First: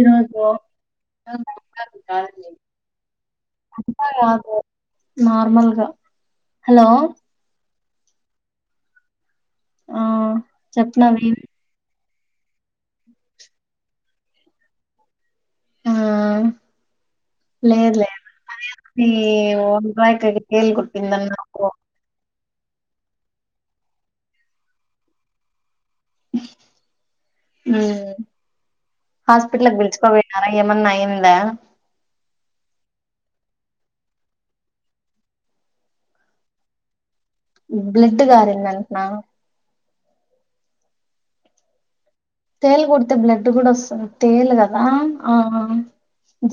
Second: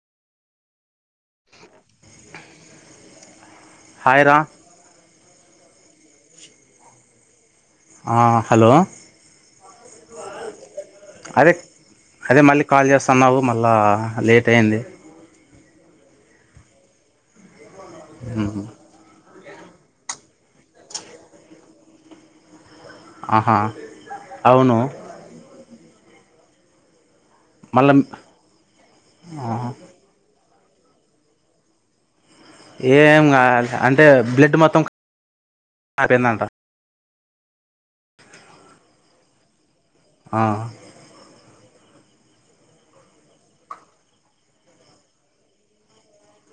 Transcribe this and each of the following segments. ఈరోజు హాయ్ రా రాదు నార్మల్గా హలో ఆ హలో, ఆ చెప్పినవి అరె అదే మళ్ళీ కాల్ చేస్తాన్నావు మళ్ళా లేట్ అయింది. ఆ లేద్ లే ఉహు ది వంకాయ దగ్గరకెళ్ళి కొట్టిందన్నట్టు అహ అవును మళ్ళా ఉమ్ హాస్పిటల్కి విలుచుకు పోయినార ఏమన్నయిందా? ఏం కాల అంటే బ్లడ్ మొత్తం ఆపోయిందంట. బ్లిట్ గారిందంటనా? ఆ తేలు కుడితే బ్లడ్ కూడ వస్తద? తేలు కదా ఆ ఆ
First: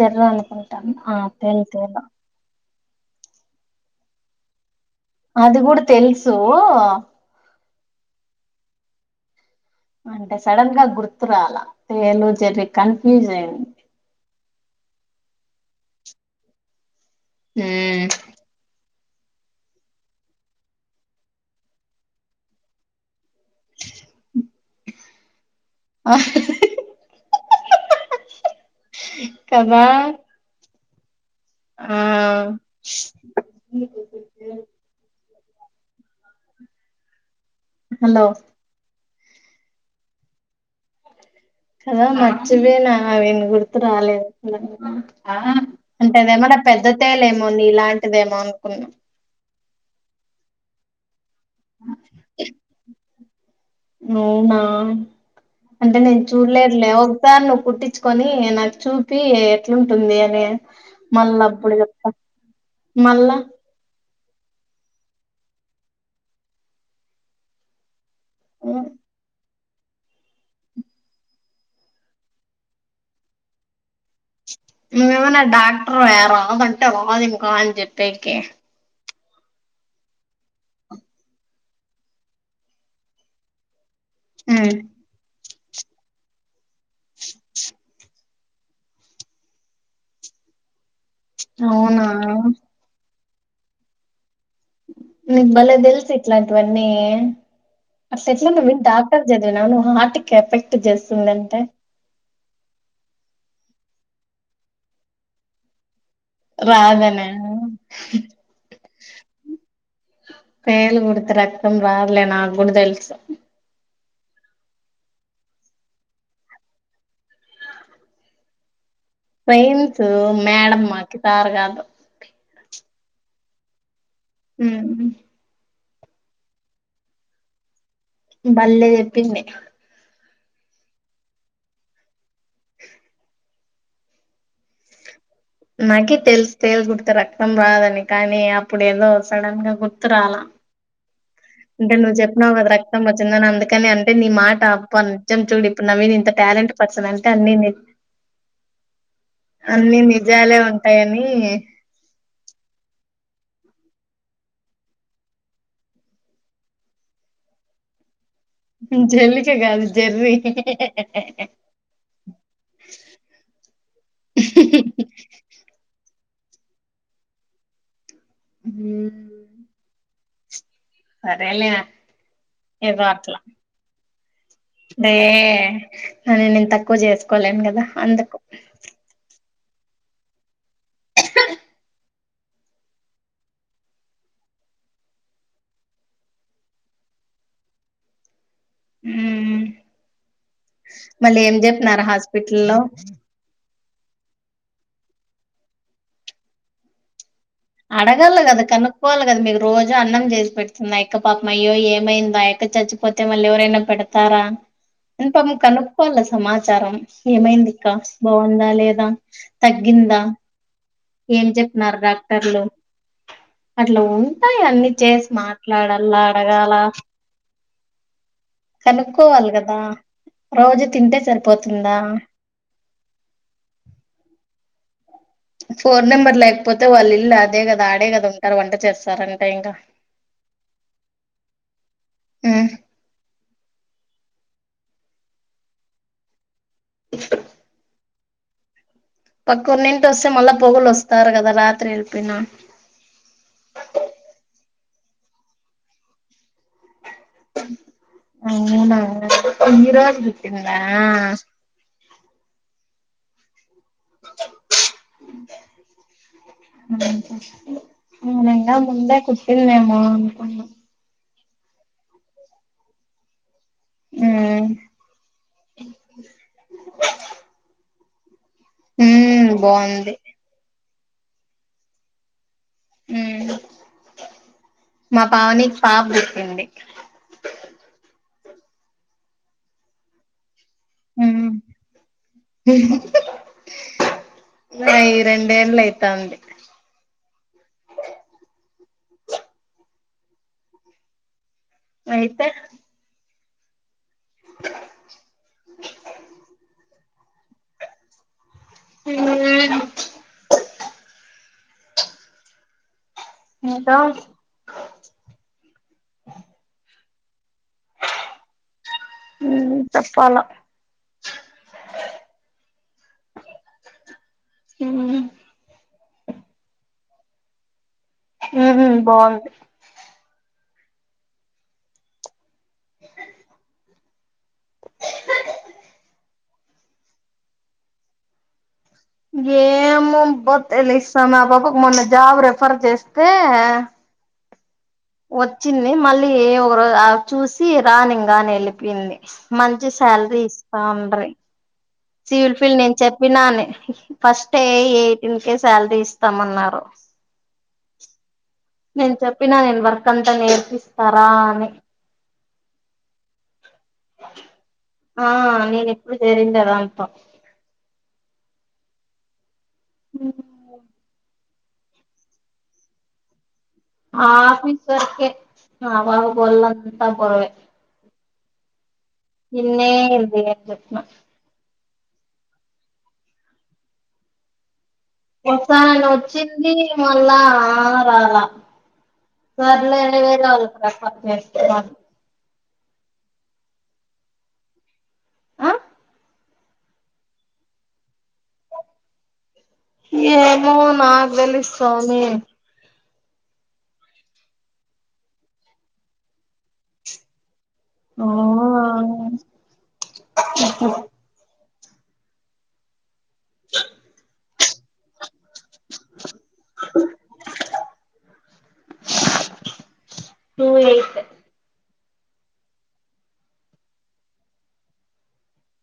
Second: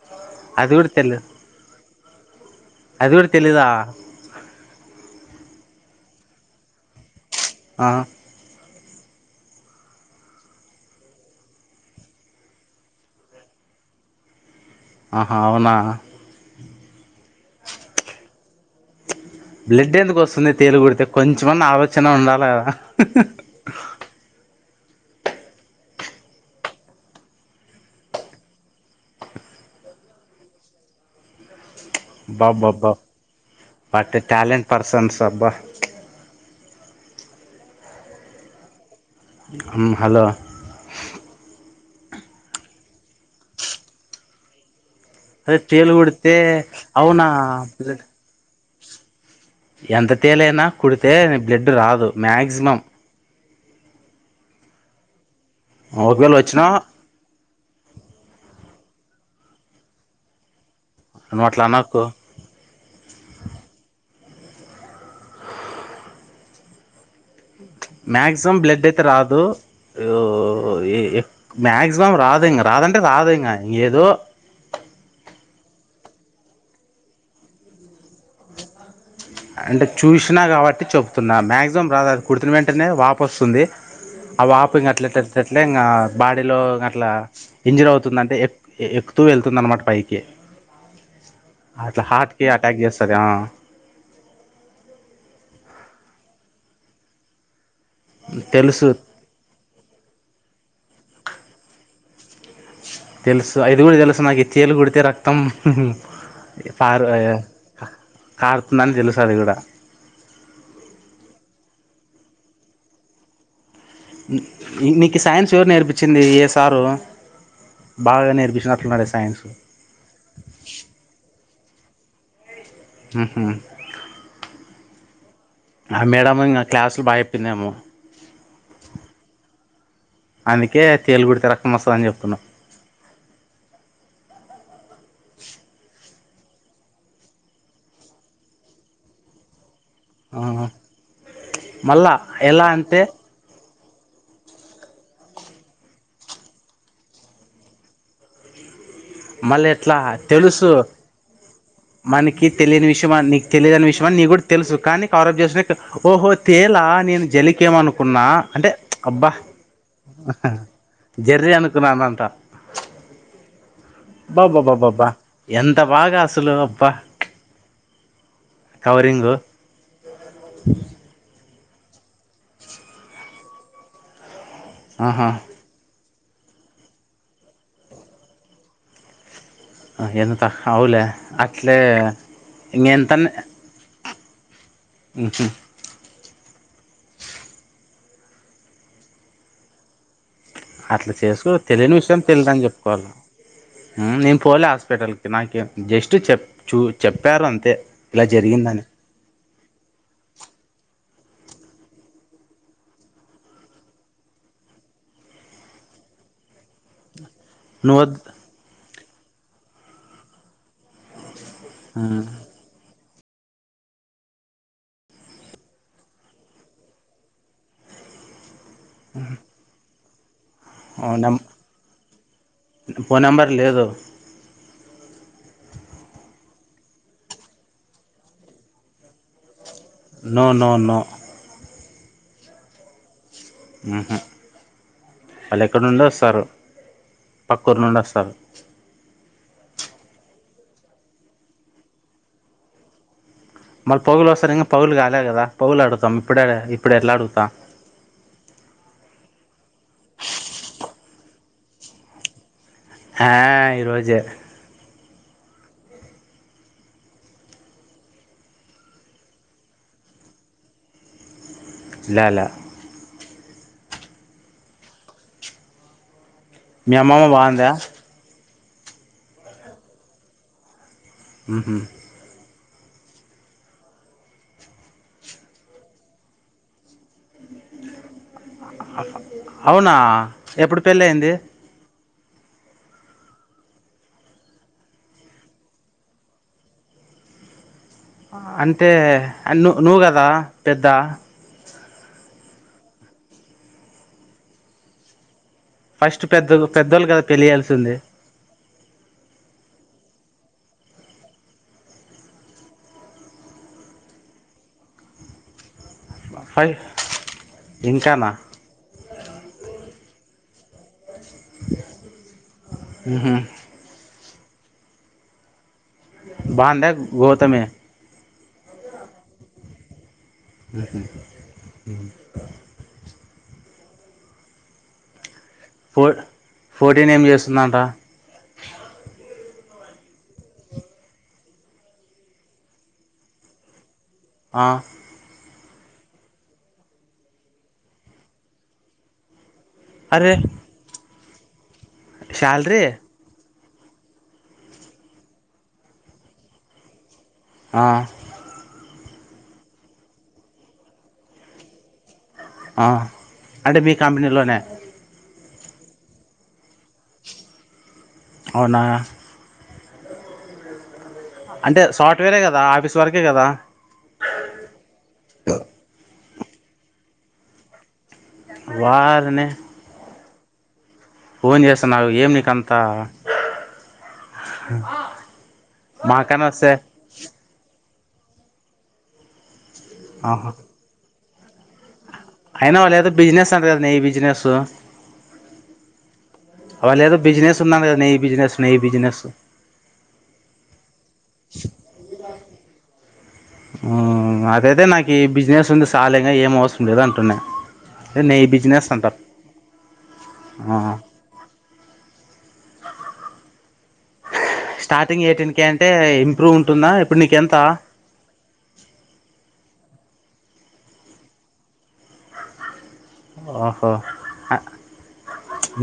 జర్రాని అంట అది కూడా ఆ తెలీదు పెల్ తెల అది కూడ తెలీదా? అది కుడ తెలుసు ఆ అంటే సడన్ గా గుర్తురాలా. తేలు, జెర్రీ కన్ఫ్యూజ్ అయింది. ఆహ అవునా ఉమ్ బ్లడ్ ఎందుకు వస్తుంది తేలుకుడితే కొంచెమన్న ఆలోచన ఉండాలె కదా కదా ఆ బాబ్బాబ్బా వాట్ ఎ ట్యాలెంట్ పర్సన్స్ అబ్బా హలో ఉమ్ హలో కదా మర్చిపోయినా ఐ మీన్ గుర్తు రాలేదు. ఆ అదే తేలు కుడితే అంటేదేమన్నా పెద్ద తేలు అవునా ఏమో నీ బ్లడ్ ఇలాంటిదేమో అనుకున్నం. ఎంత తేలైనా కుడితే బ్లడ్ రాదు మాక్సిమం అవునా అంటే నేను ఒకవేళ వచ్చినా చూడ్లేదులే ఓక్ తేలు కుట్టించుకొని నాకు చూపి ఎట్లుంటుంది అని నువ్వు అట్లా మల్లప్పుడు అనకు చెప్త మల్ల మాక్సిమం బ్లడ్ అయితే రాదు. ఉ ఈ మాక్సిమం రాదు ఇంగ రాదంటే రాదు ఇంగా ఏదో నువ్వేమనా డాక్టర్ వ్యా రాదంటే రాదు ఇంకా అన్ చెప్పేకి అంటే చూసినా కాబట్టి చెప్తున్నా మ్యాక్సిమం రాదు అది కుట్టినవెంటనే వాపోస్తుంది ఆ వాపు ఇంకాఅట్లట్ల్ ట్లే ఇంకా బాడీలో అట్లా ఇంజరవుతుందంటే ఎక్ ఎక్కుతూ వెళ్తుందన్నమాట పైకి అట్లా అవునా హార్ట్ కి అటాక్ చేస్తది ఆ నీకు బలే తెల్సు ఇట్లాన్ టివన్నీ అట్ల్ ఎట్ల నువ్వేం తెలుసు డా క్టర్ చదివినావా నువ్వు హార్ట్ కెఫెక్ట్ చేస్తుందంటే తెల్సు ఇది కూడా తెల్సు నాకి తేలు కుడితే రక్తం పారు రాదనా కారుతుందని తెలుసు అది కూడా తేలుకుడితే రక్తం రాదులే నాగ్గుడా తెల్సు నీకి సైన్స్ ఎవరు నేర్పించింది ఏ సారు బాగా నేర్పించినట్టునడే సారు సైన్సు మేడమ్ మాకి సారు కాదు హు హు ఊ ఆమేడమూ ఇంగా క్లాసులో బాగా చెప్పిందేమో బళ్లె చెప్పింది అందుకే తేలు కుడితే రక్తం వస్తది అని చెప్తున్నావ్ [unintelligible] నాకి తెల్సు తేలు కుడితే రక్తం రాదని కానీ అప్పుడేదో సడన్ గా గుర్ ర్తురాల అంటే మళ్ళా నువ్వు చెప్పినావు ఎలా కదా అంటే రక్తం వస్ స్తుందని అందుకనే అంటే నీ మాట అబ్ నిజం చూడు ఇప్పుడు నవీన్ ఇంత టాలెంట్ పర్సన్ అంటే అన్ని నీకు [unintelligible] మల్లెట్లా భయాలే ఉంటాయని మనకి తెలియని విషయం ఆ నీకు తెలియదని విషయం నీకు కూడా తెలుసు కానీ కవ రోప్ చేసినట్టుఓహో తేలా నేను జలికేమనుకున్నా అంటే అబ్బా జల్లిక కాదు జెర్రీ జెర్రీ బ్బ బ్బ బ్బ బ్బ అబ్బా ఎంత బాగా అసలు అబ్బా కవరింగు సరేలేరా ఏదో అట్లా డే ఆహా నన్ను నేను తక్కువ చేస్కోలేను కదా అందుకు ఎంత అవులే అట్లే ఇన్ గెంతన్ ఊహు అట్లా మళ్ళీ చేసుకో ఏం తెలియని చెప్పినారు విషయం తెలిదని హాస్పిటల్లో చెప్పాలి ఊ నేను పోలే హాస్పిటల్కి నాకు జస్ట్ చెప్ చూ చెప్పారు అం అడగాల కదా కను కోవాలి కదా మీకు రోజు అన్నం చేసి పెడుతుంది ఆ ఎక్క పాపం అయ్యో ఏమైందా ఎక్క చచ్చిపోతే మళ్ళీ ఎవరైనా పెడత తారా ఇ పాపం కనుక్కకోవాల సమాచారం ఏమైంది కాస్ నువ్వద్ బాఉందా లేదా తగ్గిందా ఏం చెప్తున్నారు డాక్టర్లు అట్లా ఉంటాయి అన్ని చేసి మాట్లాడలా అడగాల కనుక్కోవాల కదా రోజు తింటే నం సరిపోతుందా ఫోన్ నెంబర్ లేదు ఫోన్ నెంబర్ లేకపోతే వాళ్ళిళ్ళు అదే కదా ఆడే కదా ఉంటారు వంట చేస్తారంటే ఇంకా నో నో నొ ఉం ఆహా వాళ్ళు ఎక్కడ నుండి వస్తారు పక్క ఊరు నుండి వస్తారు పక్క ఊరి నింటి వస్తే మళ్ళా పొగులు వస్తారు కదా రాత్రి వెళ్ళపోన మళ్ళీ పగులు వస్తారు ఇంకా పగులు కాలే కదా పగులు అడుగుతాం ఇప్పుడు ఇప్పుడు ఎట్లా అడుతాం [unintelligible] అవునా ఇరాబటింద ఆ ఈ రోజే [unintelligible] అ నంగా ముందే కుటింద నేము అన్క లేలా ఉం మీ అమ్మమ్మ బాగుందా ఉం బాగుంది హు హామ్ ఉం మా పావనికి పాప పుట్టింది అవునా ఎప్పుడు పెళ్ళి అయింది అయ్యి రెండేళ్ళ అయితాంది ఆ అంటే ను నువ్వు కదా పెద్ద అయితే ఫస్ట్ పెద్ద పెద్దోళ కదా తెలియాల్సింది హ ఇంకా ఇంకానా ఉం చెప్పాల హు హామ్ ఆ బావుందా గౌతమి ఉం బాగుంది హు హామ్ ఫో ఫోర్టీన్ ఏం చేస్తుందంట ఏం బొలి [unintelligible] ఇస్తా మా పాబకు మొన్న జాబ్ రెఫర్ చేస్తే ఆ వచ్చింది మళ్ళీ ఏ ఒకరోజ చూసి రానింకా అని వెళ్ళిపోంది మంచి అరే శాలరీ ఇస్తా ఆండ్రి సివిల్ ఫీల్డ్ శాలరీ నేను చెప్పినాను ఫస్ట్ ఎయిటీన్ కే శాలరీ ఇస్తామన్నారు ఆ నేను చెప్పినా నేను వర్క్ అంతా నేర్పిస్తా రా అని ఆ అంటే మీ కంపెనీలోనే ఆ నేను ఇప్పుడు చేరిండే దాంట్లో అవునా ఉం అంటే సాఫ్ట్వేరే కదా ఆఫీస్ వర్క్ ఏ కదా ఆ ఆఫీసు వర్క్ ఏ ఆ పాపకి ఒళ్ళంతా బరువే వారిని నేనుగూడ ఇల్ది అ చెప్నా [unintelligible] ఫోన్ చేస్తా నాకు ఏం నీకు అంతా వస్తానని వచ్చింది మల్ల రాలా సర్ల అనే వేర ఆహా అ [inaudible] అయినా లేదో బిజినెస్ అంటారు ని బిజినెస్ ఆ వాళ్లు ఏదో బిజినెస్ ఉందంటనే నీ బిజినెస్ నీ బిజినెస్ ఏమో నాకు తెలియదు స్వామి ఉ అదయితే నాకు ఈ బిజినెస్ ఉంది సాల్లే ఏం అవసరం లేదు అంటున్న ఆ నీ బిజినెస్ అంట ఉ ఉ స్టార్టింగ్ ఎయిటీన్ కే అంటే ఇంప్రూవ్ ఉంటుందా ఇప్పుడు నీకెంత టూ ఎయిట్ ఓహో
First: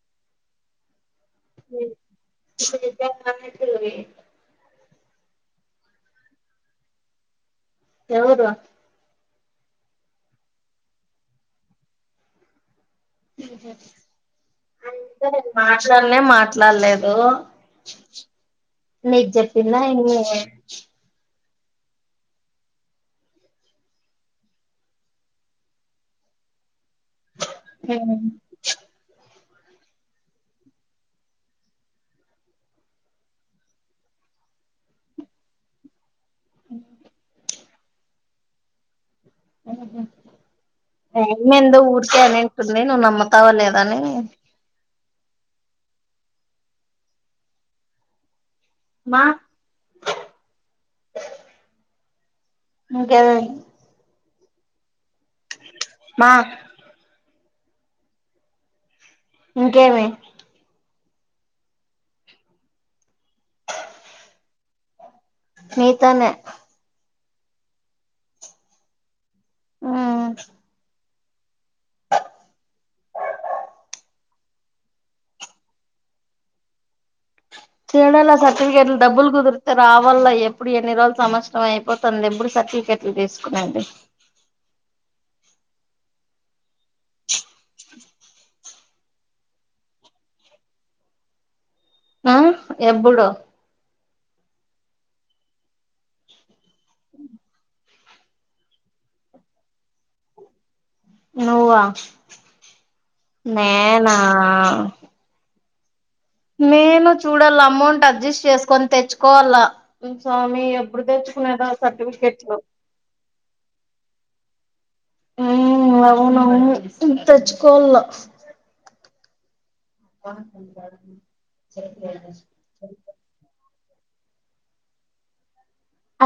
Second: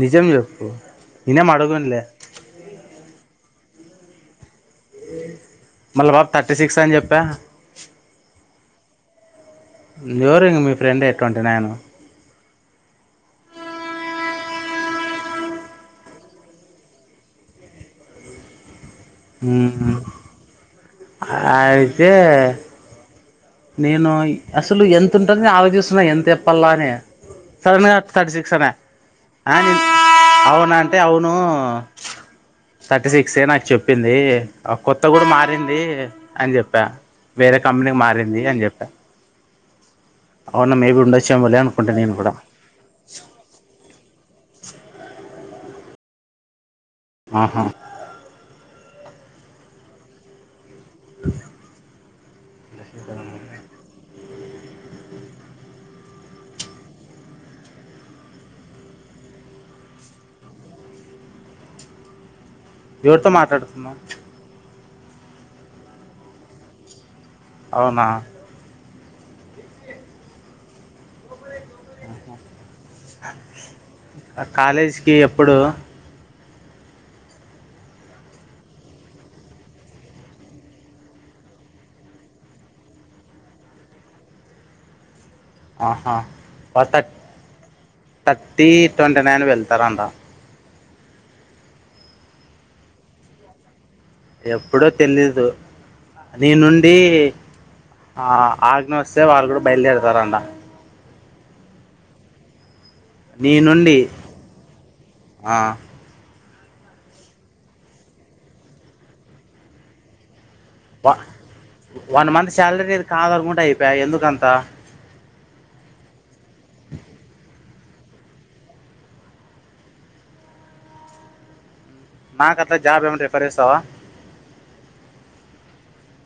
నిజం చెప్పు నేనేం అడగనులే ఇ [unintelligible] మల్ల ఆ పాప థర్టీ సిక్స్ అని చెప్పా తెలీదు నాకు ఎవరు ఇంకా మీ ఫ్రెండే ట్వంటీ నైన్ [inaudible] ఆమెతో నేను మాటలన్నీ మాట్లాడలేదు నీకు చెప్పిందా మ్మ్ అమ్మి అయితే నేను ఓయ్ అసలు ఎంత ఉంటంది ఆలోచిస్తున్నా ఎంత చెప్పాల అని సడన్గా థర్టీ ఈమె సిక్స్ అనే ఆ అవునంటే అవును థర్టీ సిక్స్ నాకు చెప్పింది ఆ కొత్త కూడా మారింది అని చెప్పా వేరే కంపెనీకి మారింది అని చెప్పా అవునా మేబీ అమ్మి ఉండొచ్చేమోలే ఏందో అనుకుంటా నేను ఊరికే కూడా అనింటుంది నువ్వు నమ్ముతావో లేద అని ఆహా మా ఇంకేమి మా ఇంకేమి ఎవరితో మాట్లాడుతున్నావు నీతోనే అవునా ఉ కాలేజీకి ఎప్పుడు చూడల్ల సర్టిఫికెట్లు డబ్బులు కుదిరితే రావల్ల ఎప్పుడు ఎన్ని రోజులు సంవత్సరం అయి పోతుంది ఎప్పుడు సర్టిఫికెట్లు తీసుకునేది ఆహా వాల్ తట్ థర్టీ ట్వంటీ నైన్ వెళ్తారంట ఆ ఎప్పుడు ఎప్పుడో తెలీదు నీ నుండి ఆహా ఆగ్న వస్తే వాళ్లు కూడా బయలుదేరుతారంట నువ్వా నీ నుండి నేనా ఆ నేను చూడల్ల అమౌంట్ అడ్జస్ట్ చేసుకొని తెచ్చుకోవాల స్వామి ఇప్పుడు వ తెచ్చుకునేదో వన్ సర్టిఫికెట్ మంత్ లో శాలరీ నీది కాదనుకుంటే అయిపోయా ఎందుకంతా అవునవును తెచ్చుకోవాల జబ్ ఏం రిఫర చేస్తావా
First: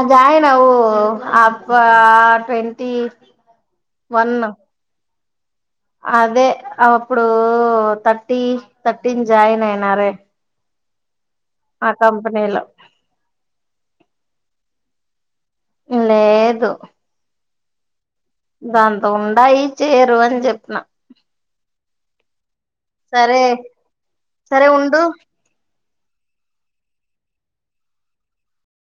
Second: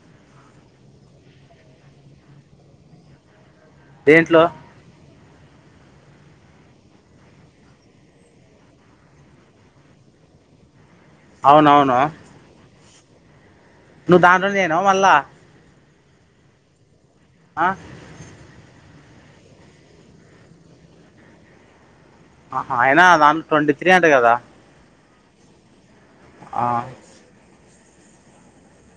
అ జాయన్ ఆవు ఆబ ట్వంటీ వన్ దేంట్లో అదే అప్పుడు థర్టీ థర్టీన్ జాయిన్ అయినారే ఆ అవునవును కంపెనీలో నువ్వు దాంట్లోనే చేరినవ మళ్ళా లేదు ఆ దాంతో ఉండయి చేరు అని చెప్పిన ఆ అయినా సరే దాంట్లో ట్వంటీ త్రీ అంట కదా సరే ఉండు ఆ